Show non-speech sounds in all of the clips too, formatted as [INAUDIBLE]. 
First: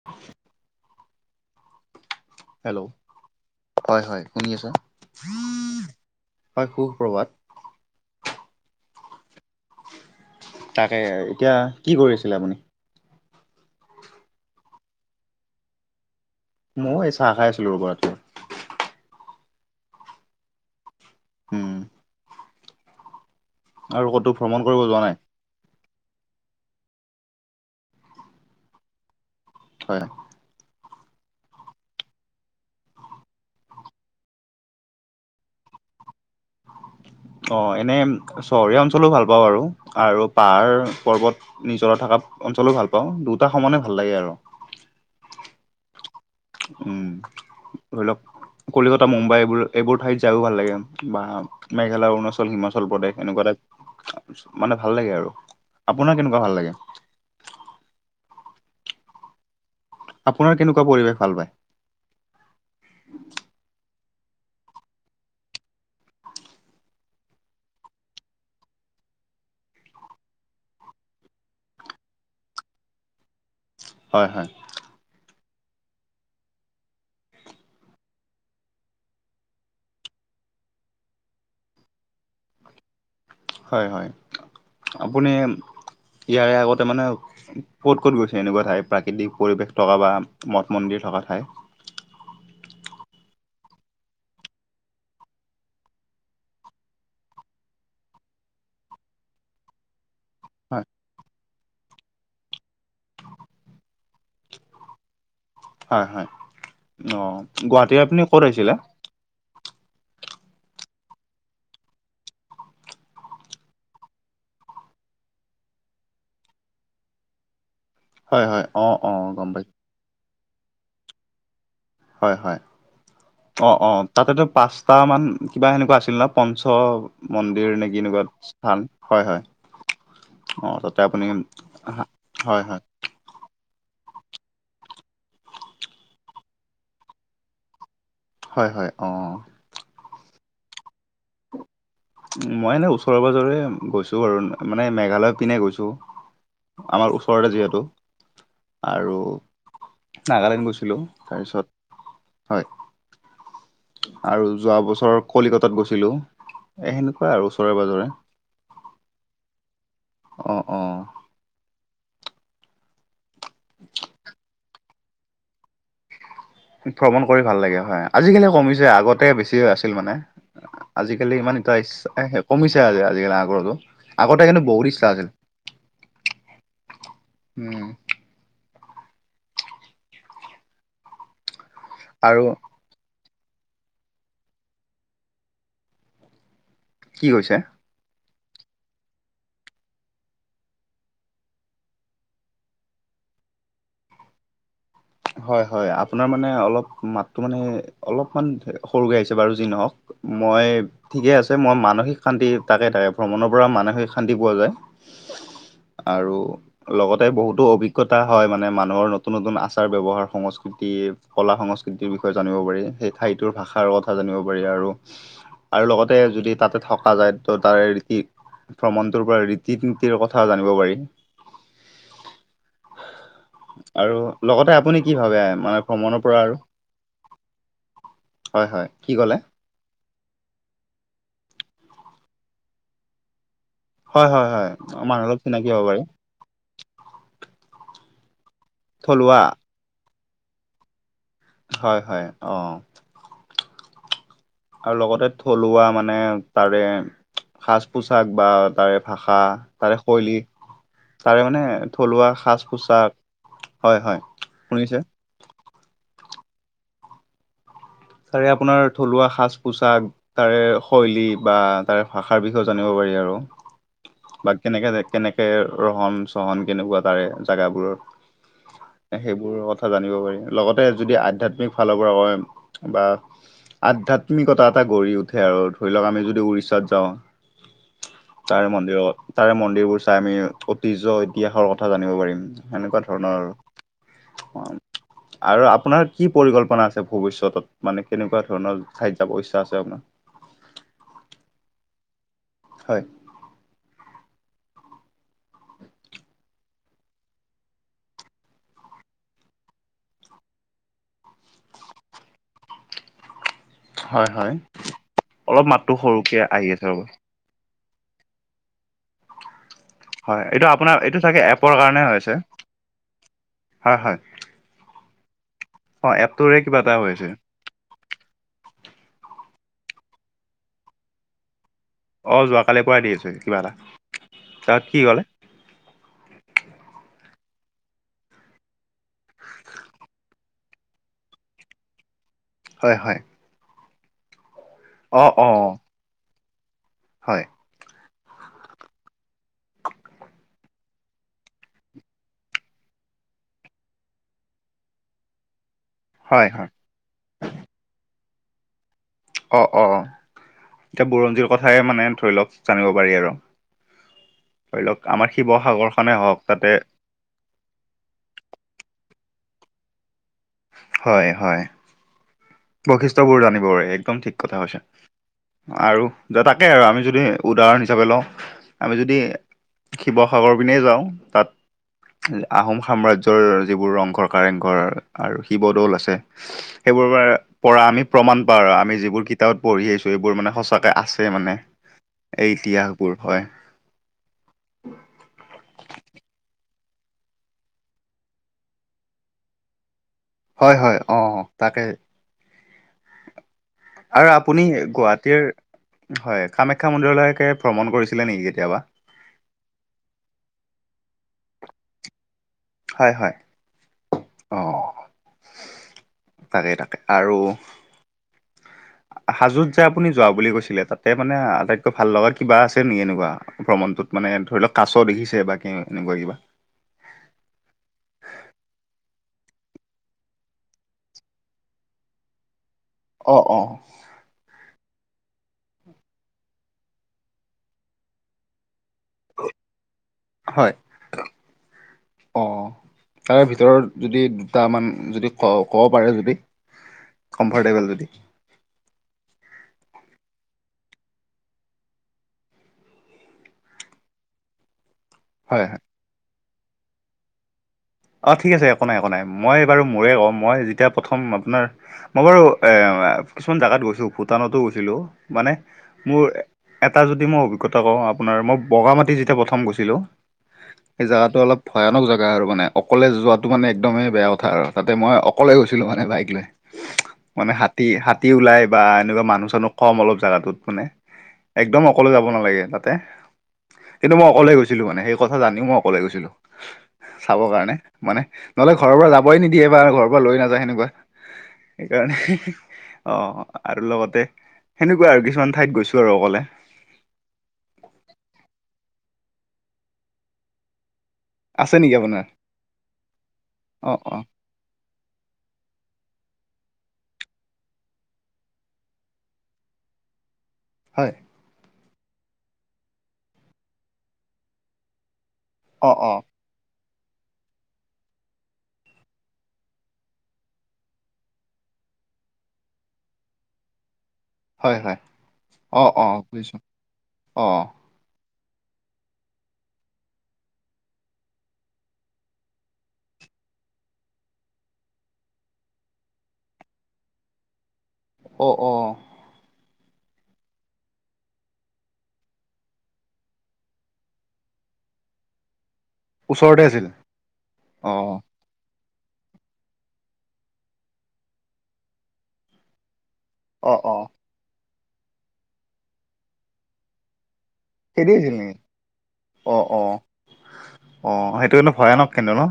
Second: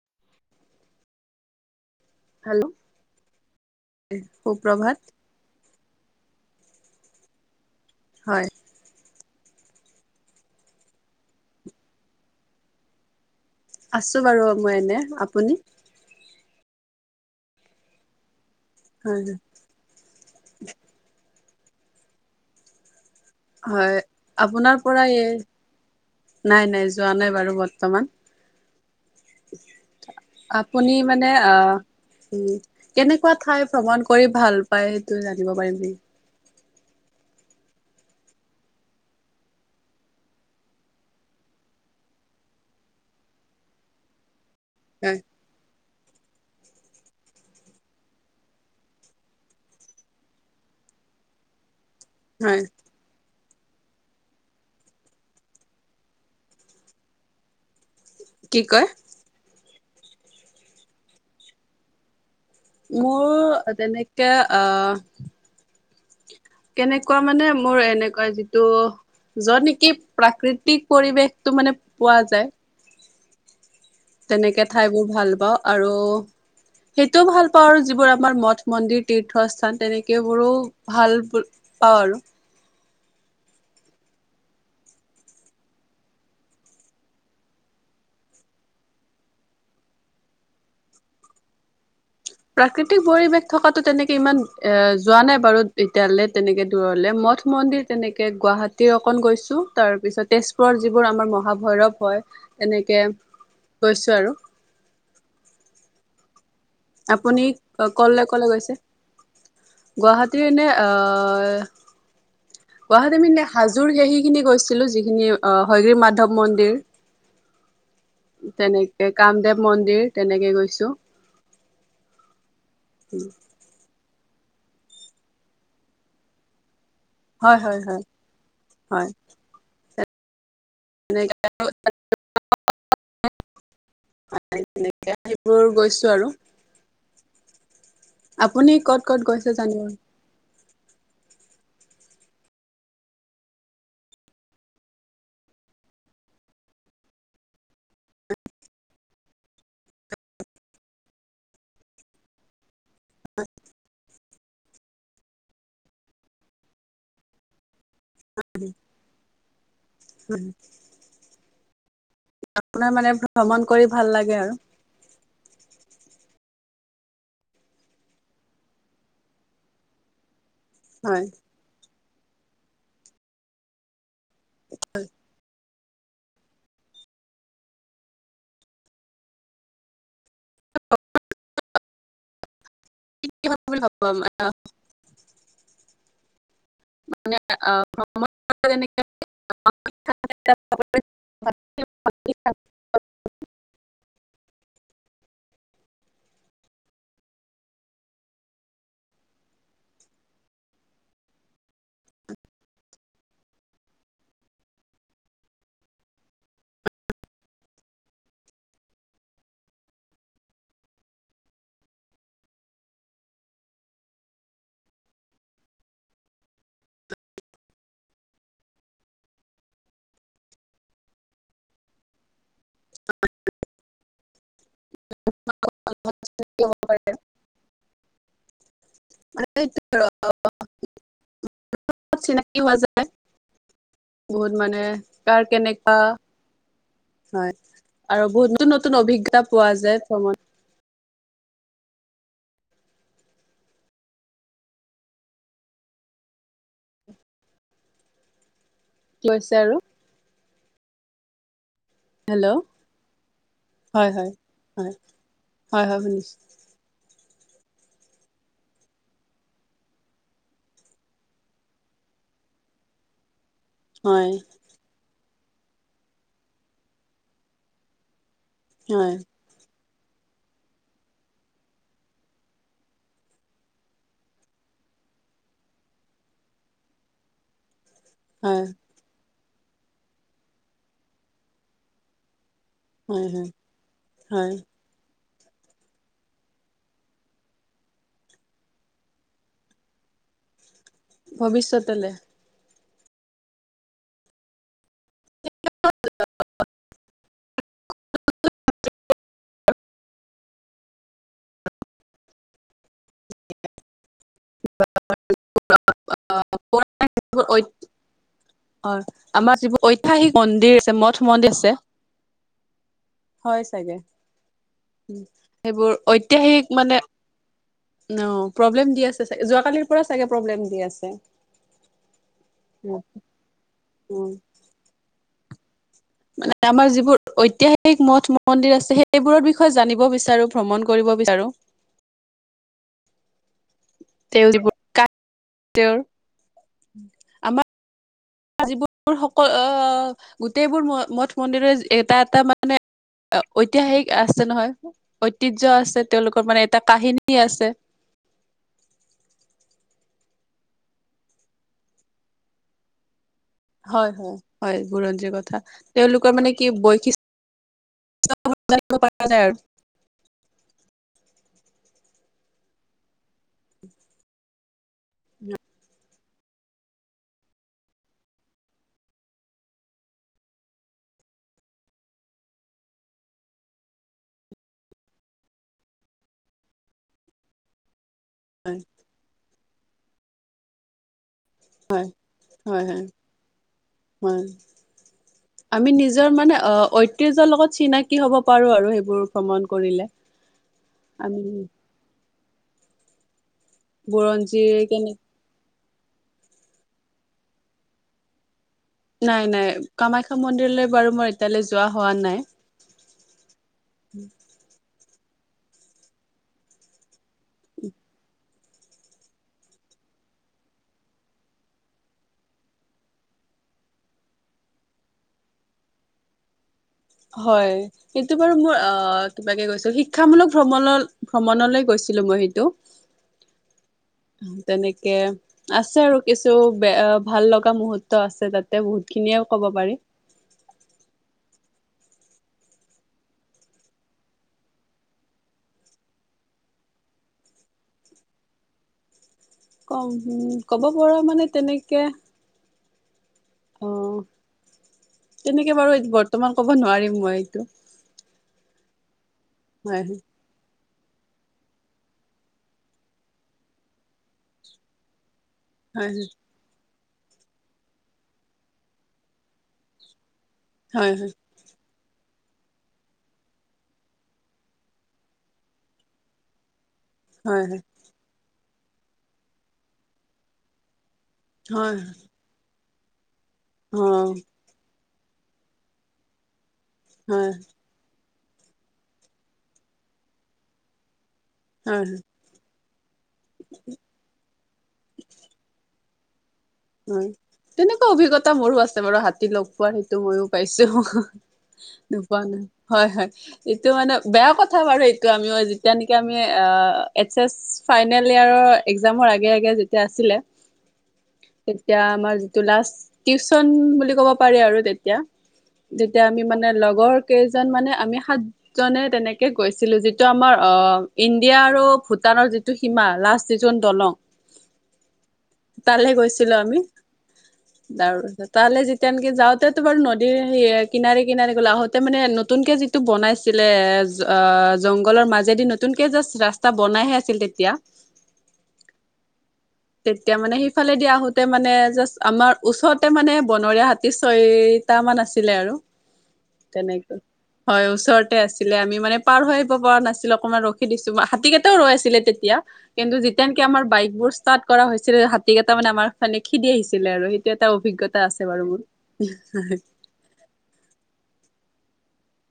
[INAUDIBLE] Hello হয় হয় শুনি আছা? সুপ্ৰভাত হয় সু প্ৰভাত। হয় তাকে এতিয়া কি কৰি আছিলে আপুনি? আছো বাৰু মই এনেই আপুনি? মই এই চাহ খাই আছিলোঁ ৰ'বা। হয় হয় উম হয় আৰু ক'তো ভ্ৰমণ কৰিব আপোনাৰ যোৱা পৰা নাই? এই নাই নাই যোৱা নাই বাৰু বৰ্তমান। [INAUDIBLE] হয় আপুনি মানে অ। উ কেনেকুৱা ঠাই ভ্ৰমণ কৰি ভাল পায় সেইটো জানিব পাৰিম নে? অঁ এনেই চহৰীয়া অঞ্চলো ভাল পাওঁ বাৰু আৰু পাহাৰ পৰ্বত। নিজৰা থকা অঞ্চলো ভাল পাওঁ দুটা সমানে ভাল লাগে আৰু উম উম ধৰি লওক কলিকতা মুম্বাই এইবোৰ এইবোৰ ঠাইত যায়ও ভাল লাগে, বা! মেঘালয়, অৰুণচল, হয় হিমাচল প্ৰদেশ এনেকুৱা ৰাজ্য। মানে ভাল লাগে আৰু আপোনাৰ কেনেকুৱা ভাল লাগে? কি কয়? আপোনাৰ কেনেকুৱা পৰিৱেশ ভাল পায়? মোৰ তেনেকে অ! কেনেকুৱা মানে মোৰ এনেকুৱা যিটো! যত নেকি প্ৰাকৃতিক পৰিৱেশটো মানে পোৱা যায়। হয় হয় তেনেকে ঠাইবোৰ ভাল পাওঁ আৰু! সেইটোও ভাল পাওঁ আৰু যিবোৰ আমাৰ মঠ মন্দিৰ তীৰ্থস্থান তেনেকে বোৰো। ভাল পাওঁ আৰু! হয় হয় আপুনি ইয়াৰে আগতে মানে! ক'ত ক'ত গৈছে এনেকুৱা ঠাই প্ৰাকৃতিক পৰিৱেশ থকা বা মঠ মন্দিৰ থকা ঠাই। প্ৰাকৃতিক পৰিৱেশ থকাটো তেনেকে ইমান এ যোৱা নাই বাৰু এতিয়ালে। তেনেকে দূৰলে মঠ মন্দিৰ তেনেকে গুৱাহাটীৰ অকল গৈছো তাৰ পিছত। হয় তেজপুৰত যিবোৰ আমাৰ মহাভৈৰৱ হয়, এনেকৈ গৈছোঁ আৰু। হয় হয় অ আপুনি গুৱাহাটী আপুনি কলে ক'ত কলে গৈছে আহিছিলে? গুৱাহাটীৰ এনে অ ই! গুৱাহাটীৰ পিনে হাজোৰ সেখিনি গৈছিলো যিখিনি অ হয়গ্ৰিৱ মাধৱ মন্দিৰ। হয় হয় অ তেনেকে অ গম কামদেৱ পাইছো মন্দিৰ তেনেকে গৈছোঁ। হয় হয় অ অ তাতেতো পাঁচটামান কিবা সেনেকুৱা আছিল না পঞ্চ হয় মন্দিৰ হয় নেকি হয় এনেকুৱা স্থান হয় হয় অ ত! তে আপুনি তেনেকে হয় হয়। তেনেকে সেইবোৰ গৈছো আৰু। হয় আপুনি হয় ক'ত অ ক'ত গৈছে জনাব। মই এনে ওচৰে পাজৰে গৈছো বাৰু মানে মেঘালয় পিনে গৈছো। আমাৰ ওচৰতে যিহেতু। আৰু নাগালেণ্ড গৈছিলোঁ তাৰপিছত হয়। আ আৰু যোৱা বছৰ কলিকতাত গৈছিলো এ সেনেকুৱাই আৰু ওচৰে পাজৰে। উ অ অ আপোনাৰ মানে ভ্ৰমণ কৰি ভাল লাগে আৰু! ভ্ৰমণ কৰি ভাল লাগে হয় আজিকালি কমিছে আগতে বেছি আছিল মানে। হয় আজিকালি ইমান এটা ইচ্ছ এহে কমিছে আজি আজিকালি আগৰটো। আগতে কিন্তু বহুত ইচ্ছা আছিল উম। [INAUDIBLE] আৰু [UNINTELLIGIBLE] বুলি ভাবিব আমাক। কি মানে কৈছে আ অসমত টো তেনেকে! [UNINTELLIGIBLE] হয় হয় আপোনাৰ মানে অলপ মাতটো মানে অলপমান সৰু কে আহিছে বাৰু যি নহওক। মই ঠিকে আছে মই মানসিক শান্তি তাকে তাকে ভ্ৰমণৰ পৰা মানসিক শান্তি পোৱা যায়। আৰু লগতে বহুতো অভিজ্ঞতা হয় মানে মানুহৰ নতুন নতুন আছে। আচাৰ ব্যৱহাৰ সংস্কৃতি কলা সংস্কৃতিৰ বিষয়ে জানিব পাৰি সেই ঠাইতৰ ভাষাৰ লগত। কথা জানিব পাৰি আৰু আৰু লগতে যদি তাতে থকা যায় ত তাৰে কি! ভ্ৰমণটোৰ পৰা ৰীতি নীতিৰ কথা জানিব পাৰি। [INAUDIBLE] আৰু লগতে আপ! আপুনি কি ভাবে মানে ভ্ৰমণৰ পৰা আৰু হয় হয় কি ক'লে? [UNINTELLIGIBLE] চিনাকিও হোৱা যায়। হয় হয় বহুত হয় মানে মানুহ অলপ কাৰ চিনাকি হ'ব কেনেকা। পাৰি হয় আৰু বহুত নতুন নতুন থলুৱা অভিজ্ঞতা পোৱা যায় ভ্ৰমণ। হয় হয় অ আৰু লগতে মানে থলুৱা মানে তাৰে সাজ পোচাক বা তাৰে! ভাষা হৈছে আৰু তাৰে শৈলী তাৰে মানে! থলুৱা হেল্ল' সাজ পোছাক হয় হয় শুনিছে? হয় হয় শুনিছো। তাৰে আপোনাৰ থলুৱা সাজ পোছাক। তাৰে শৈলী বা তাৰে ভাষাৰ বিষয়ে জানিব পাৰি আৰু। হঁয় বাত কেনেকে যে কেনেকে ৰহন চহন কেনেকুৱা তাৰে জেগাবোৰৰ। হয় সেইবোৰ কথা জানিব পাৰি লগতে যদি আধ্যয়াত্মিক ফালৰ পৰা কয়। বা আধ্যাত্মিকতা এটা গঢ়ি উঠে আৰু ধৰি লওক আমি যদি উৰিষ্যাত যাওঁ। হয় তাৰে মন্দিৰত। তাৰে মন্দিৰবোৰ চাই আমি ঐতিহ্য ইতিহাসৰ কথা জানিব পাৰিম। সেনেকুৱা হয় ধৰণৰ, হয় হয় অঁ'। আৰু আপোনাৰ কি পৰিকল্পনা আছে ভৱিষ্যতত? মানে কেনেকুৱা ধৰণ ঠাইত যাব ইচ্ছা আছে আপোনা? ভৱিষ্যতলে। হয়। [UNINTELLIGIBLE] হয় হয়, অলপ মাততো সৰুকে আহি আছে ৰব। ঐ [UNINTELLIGIBLE] আমাৰ যিবোৰ ঐ [UNINTELLIGIBLE] ঐতিহাসিক হয় এইটো মন্দিৰ আছে আপোনাৰ এইটো মঠ চাগে মন্দিৰ এপৰ আছে। কাৰণে হৈ আছে হয় চাগে, সেইবোৰ অ এপটোৰে ঐতিহাসিক কিবা এটা মানে- হৈ আছে। নৌ, প্ৰব্লেম দি আছে চাগে, যোৱাকালিৰ পৰা চাগে প্ৰব্লেম দি আছে। অঁ' যোৱাকালিৰ পৰাই দি আছে কিবা এটা, তাত কি ক'লে? মানে আমাৰ যিবোৰ ঐতিহাসিক মঠ মন্দিৰ আছে সেইবোৰৰ বিষয়ে জানিব বিচাৰো ভ্ৰমণ কৰিব বিচাৰো। হয় হয়। [UNINTELLIGIBLE] অঁ' অঁ'। তেওঁৰ। হয়। আযিবোৰ সক, অঁ' গোটেইবোৰ ম-মঠ মন্দিৰেই এটা এটা মানে- অঁ' ঐতিহাসিক আছে নহয়, ঐতিহ্য আছে তেওঁলোকৰ হয় মানে হয় এটা কাহিনী আছে। অঁ' অঁ' এতিয়া বুৰঞ্জীয় কথাই মানে ধৰি লওক মানে জানিব পাৰি আৰু। হয় হয় হয়, ধৰি লওক আমাৰ বুৰঞ্জীৰ কথা। শিৱসাগৰখনে তেওঁলোকৰ হওক মানে তাতে কি বৈশিষ্ট- [UNINTELLIGIBLE] পাৰা যায় আৰু। হয় হয়। বৈশিষ্টবোৰ জানিব একদম ঠিক কথা কৈছা। [UNINTELLIGIBLE] অঁ' আৰু য, তাকে আমি যদি উদাহৰণ হিচাপে লওঁ আমি যদি- শিৱসাগৰ পিনেই যাওঁ তাত- আহোম সাম্ৰাজ্যৰ যিবোৰ ৰংঘৰ কাৰেংঘৰ আৰু শিৱদৌল আছে- সেইবোৰ [UNINTELLIGIBLE] পৰা আমি প্ৰমাণ পাওঁ আৰু হয়, আমি যিবোৰ কিতাপত পঢ়ি আহিছো সেইবোৰ মানে সঁচাকে আছে মানে। হয়, এই হয় হয়, ইতিহাসবোৰ হয়। [UNINTELLIGIBLE] আমি নিজৰ মানে অঁ' ঐতিহ্যৰ লগত চিনাকি হ'ব পাৰো আৰু সেইবোৰ ভ্ৰমণ কৰিলে। হয় হয় আমি অঁ' তাকে। আৰু আপুনি বুৰঞ্জীৰ কেনে গুৱাহাটীৰ হয়। কামাখ্যা মন্দিৰলেকে ভ্ৰমণ কৰিছিলে নেকি কেতিয়াবা? নাই নাই কামাখ্যা মন্দিৰলৈ বাৰু মই এতিয়ালৈ যোৱা হোৱা নাই। হয় হয় অঁ' তাকে তাকে আৰু- হাজোত যে আপুনি যোৱা বুলি কৈছিলে তাতে মানে আটাইতকৈ ভাল লগা কিবা আছে নেকি এনেকুৱা- ভ্ৰমণটোত মানে ধৰি লওক কাছ দেখিছে বা কেঁ এনেকুৱা কিবা? হয়। এইটো বাৰু মোৰ অঁহ' কিবাকে গৈছিল শিক্ষামূলক ভ্ৰমলল ভ্ৰমণলে গৈছিলো মই সেইটো। অঁ' অঁ'। উমঁ' তেনেকে আছে আৰু কিছু বে ভাল লগা মুহুৰ্ত আছে, তাতে বহুত খিনিয়ে ক'ব পাৰি। হয়', অ',। তাৰে ভিতৰত যদি দুটামান যদি ক'- ক'ব পাৰে যদি। কমফৰ্টেবল যদি। ক'- ক'ব পৰা মানে তেনেকে। অ', হয় তেনেকে হয় বাৰু এই বৰ্তমান ক'ব নোৱাৰিম মই এইটো। অ', ঠিক আছে একো নাই- একো নাই মই বাৰু হয় মোৰে কওঁ মই যেতিয়া প্ৰথম আপোনাৰ মই বাৰু এ' কিছুমান জাগাত গৈছো, ভূটানতো গৈছিলোঁ। মানে হয় মোৰ এটা যদি মই অভিজ্ঞতা কওঁ, আপোনাৰ মই বগা মাটি যেতিয়া প্ৰথম গৈছিলোঁ। এই হয় হয় জেগাটো অলপ ভয়ানক জেগা আৰু মানে। অকলে যোৱাটো মানে একদমেই বেয়া কথা আৰু তাতে মই অকলে গৈছিলোঁ মানে বাইক লৈ। মানে হয় হয় হাতী- হাতী ওলাই বা এনেকুৱা মানুহ-চানুহ কম অলপ জাগাটোত মানে। একদম হয় অকলে যাব নালাগে তাতে, কিন্তু মই হয় অকলে গৈছো। ছিলোঁ মানে হেই কথা জানিও মই অকলে গৈছিলোঁ চাব হয় কাৰণে। মানে নহ'লে ঘৰৰ পৰা যাবই নিদিয়ে বা ঘৰৰ পৰা লৈ নাযায় সেনেকুৱা। হয় সেইকাৰণে অ', আৰু লগতে সেনেকুৱা আৰু কিছুমান ঠাইত গৈছো আৰু অকলে। হয়', তেনেকুৱা অভিজ্ঞতা মোৰো আছে বাৰু, হাতী লগ পোৱা সেইটো মইও পাইছোঁ। আছে নেকি আপোনাৰ নোপোৱা নাই হয়', হয়', অ এইটো মানে অ বেয়া কথা বাৰু এই তো আমিও যেতিয়া নেকি আমি অ', এইচ এছ ফাইনেল ইয়াৰৰ একজামৰ আগে- আগে যেতিয়া আছিলে হয়',। তেতিয়া আমাৰ যিটো লাষ্ট টিউচন বুলি ক'ব পাৰি আৰু তেতিয়া অ অ যেতিয়া আমি মানে লগৰ কেইজন মানে আমি সাত সাতজনে তেনেকে গৈছিলোঁ, যিটো আমাৰ অ', ইণ্ডিয়া আৰু ভূটানৰ যিট টো সীমা লাষ্ট যিজন দলং। হয়', হয়', অ', অ',। [UNINTELLIGIBLE] বুজিছো অ তাৰ তাহলে যেতিয়া এনকে যাওঁতেতো বাৰু নদীৰ সে কিনাৰে- কিনাৰে গ'ল আহোঁতে মানে নতুনকে যি টো বনাইছিলে অ', জংঘলৰ মাজেদি নতুনকে জাষ্ট ৰাস্তা বনাইহে আছিল তেতিয়া। অ', অ',। তেতিয়া মানে সিফালে দি আহোঁত তে মানে জাষ্ট আমাৰ ওচৰতে মানে বনৰীয়া হাতী ছয়টামান আছিলে আৰু। ওচৰতে আছিল তেনেকৈ হয়' অ ওচৰত। ৰতে আছিলে আমি মানে পাৰ হৈ আহিব পৰা নাছিলোঁ অকমান ৰখি দিছো, হাতীকেইটাওঁ ৰৈ আছিলে তেতিয়া। কিন্তু যেতিয় নেকি অ আমাৰ অ বাইক বোৰ ষ্টাৰ্ট কৰা হৈছিল, হাতী কেইটা মানে আমাক মানে খেদি আহিছিলে আৰু সেই তে এটা খেদি অভিজ্ঞতা আছিল আছে নেকি বাৰু অ মোৰ। অ অ', সেইটো কিন্তু ভয়ানক কিন্তু ন'।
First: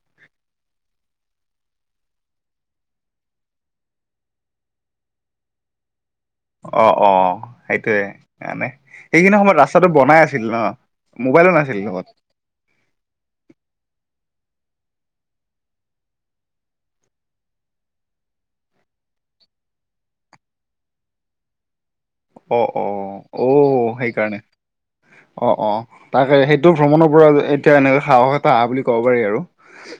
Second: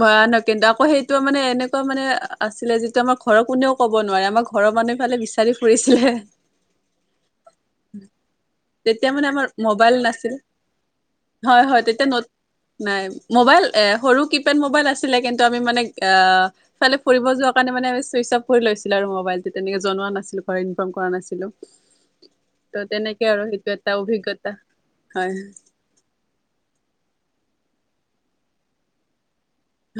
ভয়ানক কিন্তু আকৌ সেইটো মানে এনেকুৱা মানে আছিলে, যিটো আমাৰ ঘৰৰ কোনেওঁ ক'ব নোৱাৰে আমাৰ ঘৰৰ মানুহ ইফালে বিচাৰি ফুৰিছিলে। অ', অ', সেইটোয়ে, এনে তেতিয়া মানে সেইখিনি আমাৰ সময়ত ৰাস্তাটো মোবাইল বনাই নাছিল আছিল ন'। মোবাইলোঁ হয় নাছিল হয় লগত? তেতিয়া ন নাই মোবাইল এ' সৰু কিপেড মোবাইল আছিলে, কিন্তু আমি মানে এ' ইফালে ফুৰিব যোৱাৰ কাৰণে মানে চুইচ অফ কৰি লৈছিলো আৰু মোবাইল টো, তেনেকে জনোৱা নাছিলোঁ ইনফৰ্ম কৰা নাছিলোঁ। অ', অ', অও, সেইটো এটা সেইকাৰণে অভিজ্ঞতা হয় অ', অ',। তাকে সেইটো ভ্ৰমণৰ পৰা এতিয়া এনে সাহস এটা আঁহা বুলি ক'ব পাৰি আৰু।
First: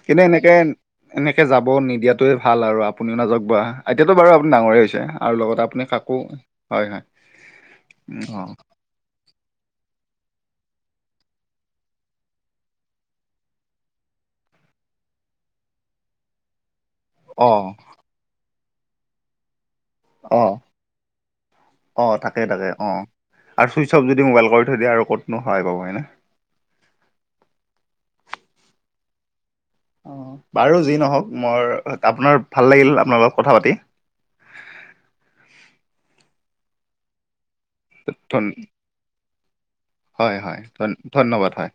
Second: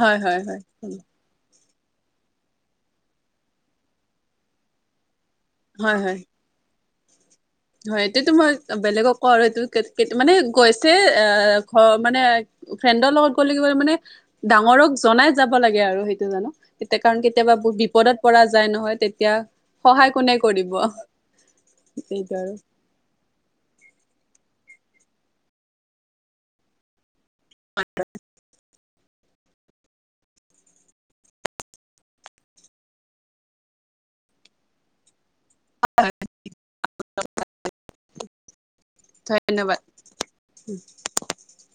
হয় কিন্তু হয় এনেকে হয় এনেকে যাব নিদিয়াটোৱে ভাল আৰু আপুনিওঁ নাযাওঁক বা এতিয়াতো বাৰু আপুনি ডাঙৰেই হৈছে আৰু লগত আপ! মানে হয় কাকো হয় হয় -হয়। হয় এইটোটোটো মই উম বেলেগক কওঁ আৰু এইটো মই বেলেগক কও মানে গৈছে এ ঘৰ মানে। ফ্ৰেণ্ডৰ লগত গ'লে মানে, ডাঙৰক জনাই যাব লাগে আৰু সেইটো জানো। তেতিয়া কাৰণ কেতিয়াবা অ', বহুত বিপদত পৰা যায় নহয়, তেতিয়া। সহায় কোনে কৰিব। তাকেই আৰু তাকে, অঁ আৰু ছুইচ অফ যদি মোবাইল কৰি থৈ দিয়ে আৰু ক'তনো সহায় পাব হয়নে। অ' অ' বাৰু যি নহওক, মোৰ আপোনাৰ ভাল লাগিল আপোনাৰ লগত কথা পাতি। হয়, নতুন ধন্যবাদ। হয় হয় ধন ধন্যবাদ হয়।